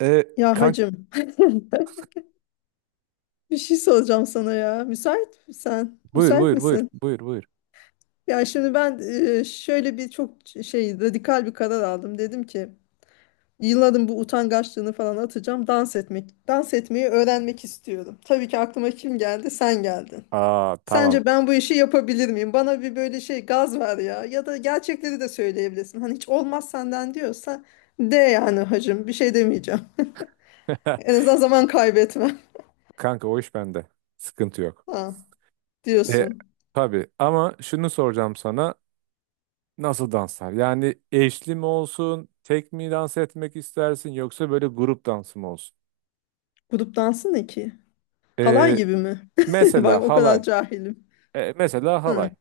E, Ya Kank, hacım bir şey soracağım sana ya. Müsait misin? buyur Müsait buyur buyur misin? buyur buyur. Ya şimdi ben şöyle bir çok şey radikal bir karar aldım. Dedim ki yılların bu utangaçlığını falan atacağım. Dans etmek, dans etmeyi öğrenmek istiyorum. Tabii ki aklıma kim geldi? Sen geldin. Aa, tamam. Sence ben bu işi yapabilir miyim? Bana bir böyle şey gaz ver ya. Ya da gerçekleri de söyleyebilirsin. Hani hiç olmaz senden diyorsa de yani hacım bir şey demeyeceğim. En azından zaman kaybetme. Kanka, o iş bende. Sıkıntı yok. Ha, E, diyorsun. tabii, ama şunu soracağım sana. Nasıl danslar? Yani, eşli mi olsun? Tek mi dans etmek istersin? Yoksa böyle grup dansı mı olsun? Grup dansı ne ki? Halay E, gibi mi? Bak Mesela o kadar halay. cahilim. Mesela Hı. halay.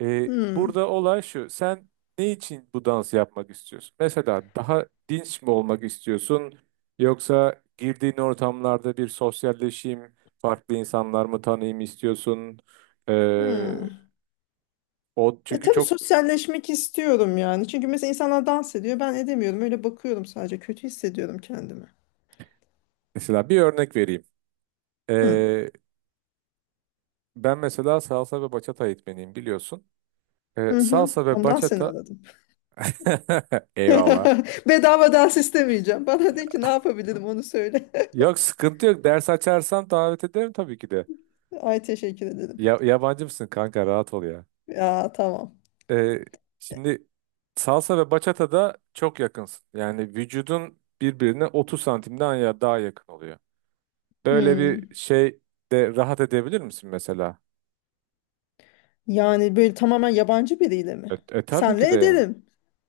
Hı. Burada olay şu. Sen ne için bu dansı yapmak istiyorsun? Mesela, daha dinç mi olmak istiyorsun? Yoksa girdiğin ortamlarda bir sosyalleşeyim, farklı insanlar mı tanıyayım istiyorsun? E, Hı. o E çünkü tabii çok sosyalleşmek istiyorum yani. Çünkü mesela insanlar dans ediyor. Ben edemiyorum. Öyle bakıyorum sadece. Kötü hissediyorum kendimi. Mesela bir örnek vereyim. Hı. E, Ben mesela salsa ve bachata eğitmeniyim, biliyorsun. Hı hı. Salsa ve Ondan seni bachata. aradım. Eyvallah. Bedava dans istemeyeceğim. Bana de ki ne yapabilirim onu söyle. Yok, sıkıntı yok. Ders açarsam davet ederim tabii ki de. Ay teşekkür ederim. Ya, yabancı mısın kanka, rahat ol ya. Ya tamam. Ee, Şimdi salsa ve bachata da çok yakınsın. Yani vücudun birbirine 30 santimden ya daha yakın oluyor. Böyle Hı. bir şey de rahat edebilir misin mesela? Yani böyle tamamen yabancı biriyle mi? Tabii ki Senle de yani. ederim.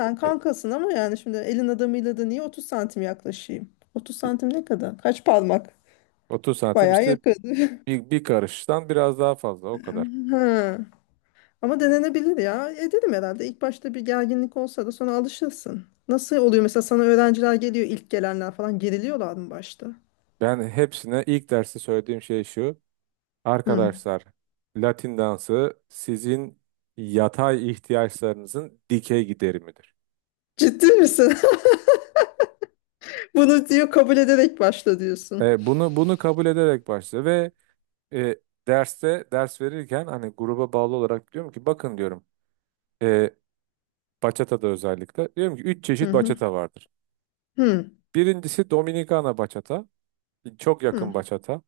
Sen E, kankasın ama yani şimdi elin adamıyla da niye 30 santim yaklaşayım? 30 santim ne kadar? Kaç parmak? 30 santim Bayağı işte, yakın. bir karıştan biraz daha fazla, o kadar. Ha. Ama denenebilir ya. Ederim herhalde. İlk başta bir gerginlik olsa da sonra alışırsın. Nasıl oluyor mesela sana öğrenciler geliyor ilk gelenler falan geriliyorlar mı başta? Ben hepsine ilk derste söylediğim şey şu. Hı. Arkadaşlar, Latin dansı sizin yatay ihtiyaçlarınızın dikey giderimidir. Ciddi misin? Bunu diyor kabul ederek başla diyorsun. Bunu kabul ederek başla ve e, derste ders verirken, hani, gruba bağlı olarak diyorum ki, bakın, diyorum e, bachata'da özellikle, diyorum ki üç Hı çeşit hı. bachata vardır. Hı. Birincisi Dominikana bachata, çok Hı. yakın bachata.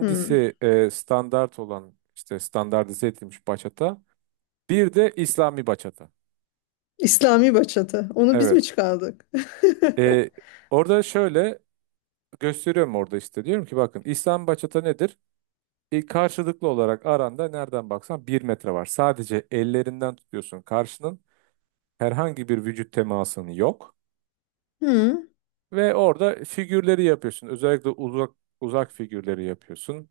Hı. Standart olan, işte standartize edilmiş bachata. Bir de İslami bachata. İslami bachata. Onu biz mi Evet. çıkardık? E, Orada şöyle gösteriyorum, orada işte diyorum ki, bakın, İslam bachata nedir? Karşılıklı olarak aranda nereden baksan bir metre var. Sadece ellerinden tutuyorsun karşının. Herhangi bir vücut temasın yok Hmm, ve orada figürleri yapıyorsun. Özellikle uzak uzak figürleri yapıyorsun.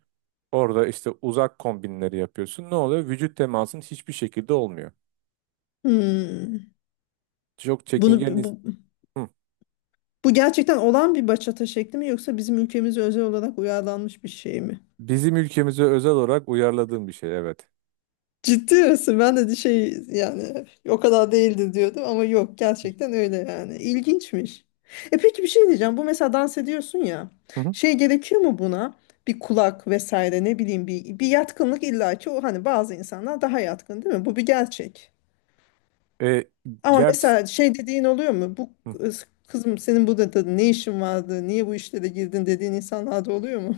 Orada işte uzak kombinleri yapıyorsun. Ne oluyor? Vücut temasın hiçbir şekilde olmuyor. hmm. Çok çekingen. Bunu bu, Hı. bu gerçekten olan bir bachata şekli mi yoksa bizim ülkemize özel olarak uyarlanmış bir şey mi? Bizim ülkemize özel olarak uyarladığım bir şey, evet. Ciddi misin? Ben de şey yani o kadar değildi diyordum ama yok gerçekten öyle yani. İlginçmiş. E peki bir şey diyeceğim. Bu mesela dans ediyorsun ya. Hı hı. Şey gerekiyor mu buna? Bir kulak vesaire ne bileyim bir yatkınlık illaki o hani bazı insanlar daha yatkın değil mi? Bu bir gerçek. E, Ama Gerçi. mesela şey dediğin oluyor mu? Bu Hı. kızım senin burada da ne işin vardı? Niye bu işlere girdin dediğin insanlar da oluyor mu?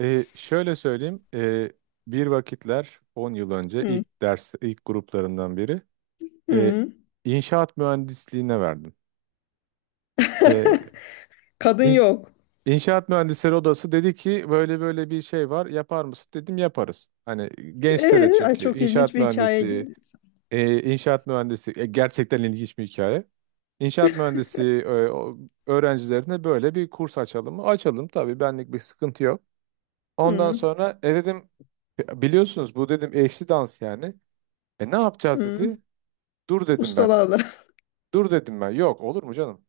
Şöyle söyleyeyim. Bir vakitler, 10 yıl önce, Hı. ilk ders, ilk gruplarından biri e, Hı. inşaat mühendisliğine verdim. E, Kadın in- yok. İnşaat mühendisleri odası dedi ki, böyle böyle bir şey var, yapar mısın? Dedim, yaparız. Hani gençlere, Ay çünkü çok ilginç inşaat bir hikaye mühendisi, geliyor. Gerçekten ilginç bir hikaye. İnşaat mühendisi öğrencilerine böyle bir kurs açalım mı? Açalım tabii, benlik bir sıkıntı yok. Ondan Hı. sonra dedim, biliyorsunuz bu," dedim, "eşli dans yani." "Ne yapacağız?" Hı. dedi. "Dur," dedim ben. Ustalarla "Dur," dedim ben. Yok, olur mu canım?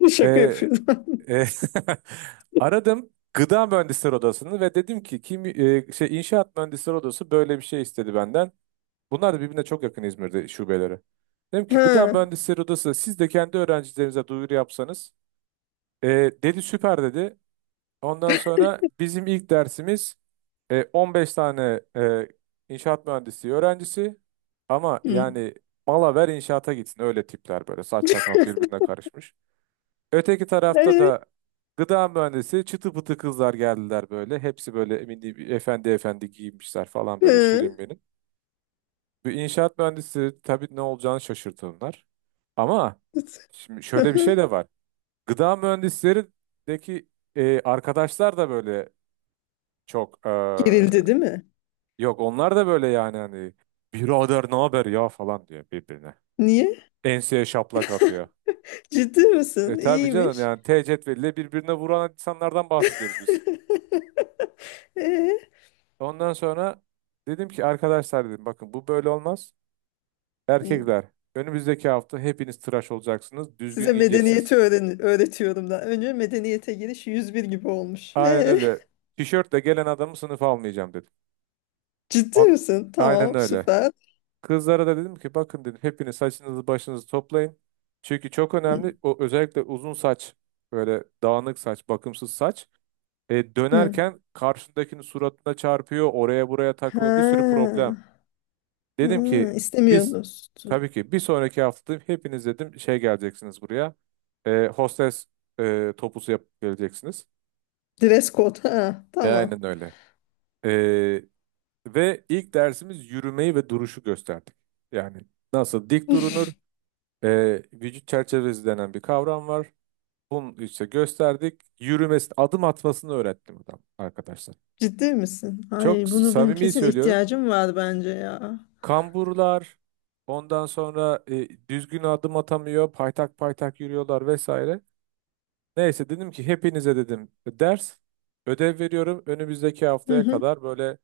E, şaka yapıyorum. E, Aradım gıda mühendisleri odasını ve dedim ki, kim şey, inşaat mühendisleri odası böyle bir şey istedi benden. Bunlar da birbirine çok yakın, İzmir'de şubeleri. Dedim ki, gıda Ha. mühendisleri odası, siz de kendi öğrencilerinize duyuru yapsanız. E, "Dedi, süper," dedi. Ondan sonra bizim ilk dersimiz 15 tane inşaat mühendisliği öğrencisi, ama Hı. yani mala ver inşaata gitsin öyle tipler, böyle saç sakal birbirine karışmış. Öteki tarafta Ee, da gıda mühendisi çıtı pıtı kızlar geldiler böyle. Hepsi böyle emin, efendi efendi giyinmişler falan, böyle hı. şirin benim. Bir inşaat mühendisi tabii, ne olacağını şaşırtınlar. Ama şimdi şöyle bir şey de var. Gıda mühendislerindeki arkadaşlar da böyle çok Gerildi değil mi? yok, onlar da böyle, yani hani, "Birader ne haber ya" falan diyor birbirine. Niye? Enseye şaplak atıyor. Ciddi misin? Tabii canım, İyiymiş. yani T cetveliyle birbirine vuran insanlardan bahsediyoruz biz. Ee? Ondan sonra dedim ki, arkadaşlar dedim, bakın, bu böyle olmaz. Erkekler, önümüzdeki hafta hepiniz tıraş olacaksınız. Düzgün Size medeniyeti giyeceksiniz. öğretiyorum da. Önce medeniyete giriş 101 gibi olmuş. Aynen öyle. Tişörtle gelen adamı sınıfa almayacağım, dedim. Ciddi On, misin? aynen Tamam, öyle. süper. Kızlara da dedim ki, bakın dedim, hepiniz saçınızı başınızı toplayın. Çünkü çok Hı. önemli o, özellikle uzun saç, böyle dağınık saç, bakımsız saç. Hı. Dönerken karşındakinin suratına çarpıyor, oraya buraya takılıyor, bir sürü Ha. problem. Dedim Ha, ki, biz istemiyorsunuz. tabii ki bir sonraki hafta hepiniz dedim, şey, geleceksiniz buraya. Hostes topusu yapıp geleceksiniz. Dress code. Ha, tamam. Aynen öyle. E, Ve ilk dersimiz yürümeyi ve duruşu gösterdik. Yani nasıl dik durunur, vücut çerçevesi denen bir kavram var. Bunu işte gösterdik. Yürümesi, adım atmasını öğrettim adam, arkadaşlar. Ciddi misin? Çok Ay bunu benim samimi kesin söylüyorum. ihtiyacım var bence ya. Kamburlar, ondan sonra düzgün adım atamıyor, paytak paytak yürüyorlar vesaire. Neyse, dedim ki, hepinize dedim ders, ödev veriyorum. Önümüzdeki Hı haftaya hı kadar böyle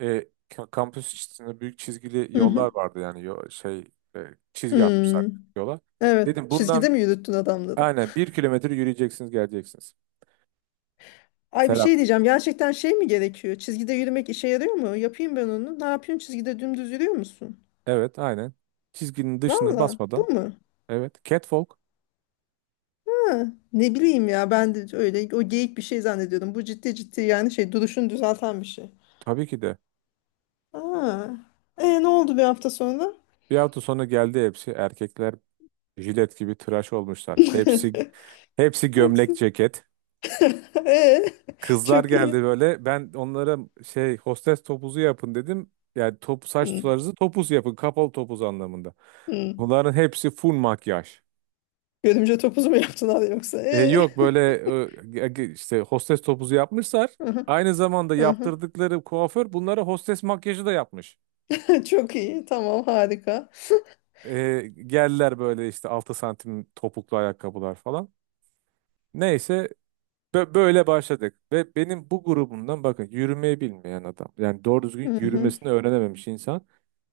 kampüs içinde büyük çizgili hı hı. yollar vardı, yani e, çizgi atmışlar Hmm. yola. Evet. Dedim, Çizgide bundan mi yürüttün adamları? aynen 1 kilometre yürüyeceksiniz, geleceksiniz. Ay bir Selam. şey diyeceğim. Gerçekten şey mi gerekiyor? Çizgide yürümek işe yarıyor mu? Yapayım ben onu. Ne yapıyorsun? Çizgide dümdüz yürüyor musun? Evet, aynen. Çizginin dışına Valla. basmadan. Bu mu? Evet. Catwalk. Ha, ne bileyim ya ben de öyle o geyik bir şey zannediyordum. Bu ciddi ciddi yani şey duruşunu düzelten bir şey. Tabii ki de. Aa. E ne oldu bir hafta sonra? Bir hafta sonra geldi hepsi. Erkekler jilet gibi tıraş olmuşlar. Hepsi hepsi gömlek Hepsi. ceket. E, Kızlar çok geldi iyi. böyle. Ben onlara, şey, hostes topuzu yapın, dedim. Yani top saç Hı, tularınızı topuz yapın. Kapalı topuz anlamında. hı. Bunların hepsi full makyaj. Görümce topuzu mu yaptılar yoksa? E. Yok böyle, işte hostes topuzu yapmışlar. Aha, Aynı zamanda aha. yaptırdıkları kuaför bunlara hostes makyajı da yapmış. Çok iyi. Tamam, harika. Geldiler böyle, işte 6 santim topuklu ayakkabılar falan. Neyse, böyle başladık ve benim bu grubumdan, bakın, yürümeyi bilmeyen adam, yani doğru Hı düzgün hı. yürümesini öğrenememiş insan.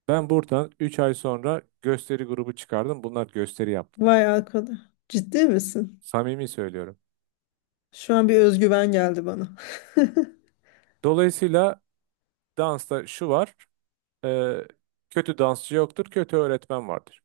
Ben buradan 3 ay sonra gösteri grubu çıkardım. Bunlar gösteri yaptılar. Vay arkadaş. Ciddi misin? Samimi söylüyorum. Şu an bir özgüven geldi bana. Dolayısıyla dansta şu var. e, Kötü dansçı yoktur, kötü öğretmen vardır.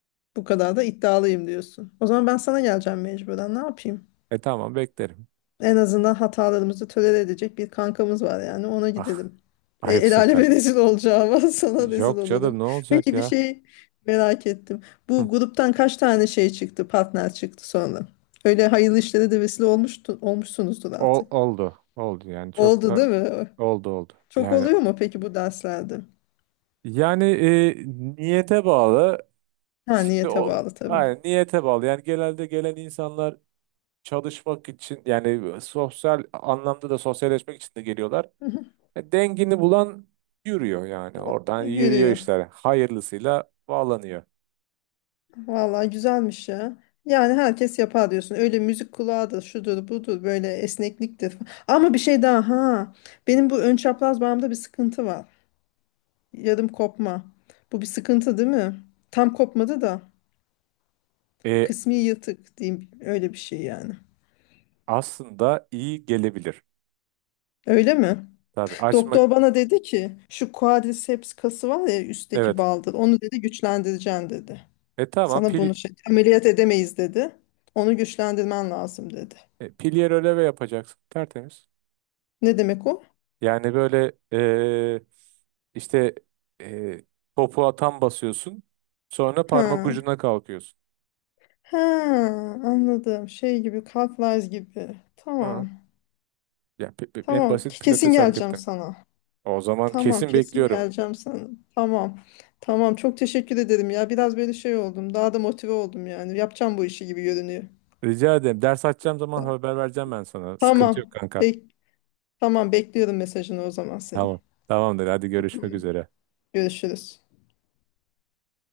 Bu kadar da iddialıyım diyorsun. O zaman ben sana geleceğim mecburen. Ne yapayım? Tamam, beklerim. En azından hatalarımızı tolere edecek bir kankamız var yani ona Ah, gidelim. E, el ayıpsın aleme kanka. rezil olacağıma sana rezil Yok canım, olurum. ne olacak Peki bir ya? şey merak ettim. Hı, Bu gruptan kaç tane şey çıktı, partner çıktı sonra? Öyle hayırlı işlere de vesile olmuşsunuzdur artık. oldu. Oldu yani, çok Oldu da değil mi? oldu oldu. Çok Yani oluyor mu peki bu derslerde? yani niyete bağlı. Ha Şimdi niyete o, bağlı tabii. aynen niyete bağlı. Yani genelde gelen insanlar çalışmak için, yani sosyal anlamda da sosyalleşmek için de geliyorlar. Dengini bulan yürüyor, yani oradan yürüyor Yürüyor. işler. Hayırlısıyla bağlanıyor. Vallahi güzelmiş ya. Yani herkes yapar diyorsun. Öyle müzik kulağı da şudur budur böyle esnekliktir falan. Ama bir şey daha ha. Benim bu ön çapraz bağımda bir sıkıntı var. Yarım kopma. Bu bir sıkıntı değil mi? Tam kopmadı da E, kısmi yırtık diyeyim öyle bir şey yani. Aslında iyi gelebilir. Öyle mi? Tabii, açmak, Doktor bana dedi ki şu quadriceps kası var ya üstteki evet. baldır. Onu dedi güçlendireceğim dedi. Tamam, Sana bunu şey ameliyat edemeyiz dedi. Onu güçlendirmen lazım dedi. Pilyer öleve yapacaksın, tertemiz. Ne demek o? Yani böyle, işte, e, topuğa tam basıyorsun, sonra parmak Ha. ucuna kalkıyorsun. Ha, anladım. Şey gibi, Cartwright gibi. Hı. Tamam. Ya, en Tamam. basit Kesin pilates geleceğim hareketten. sana. O zaman Tamam, kesin kesin bekliyorum. geleceğim sana. Tamam. Tamam. Çok teşekkür ederim ya. Biraz böyle şey oldum. Daha da motive oldum yani. Yapacağım bu işi gibi görünüyor. Rica ederim. Ders açacağım zaman Tamam. haber vereceğim ben sana. Sıkıntı yok Tamam. kanka. Bek tamam, bekliyorum mesajını o zaman senin. Tamam. Tamamdır. Hadi, görüşmek Tamam. üzere. Görüşürüz.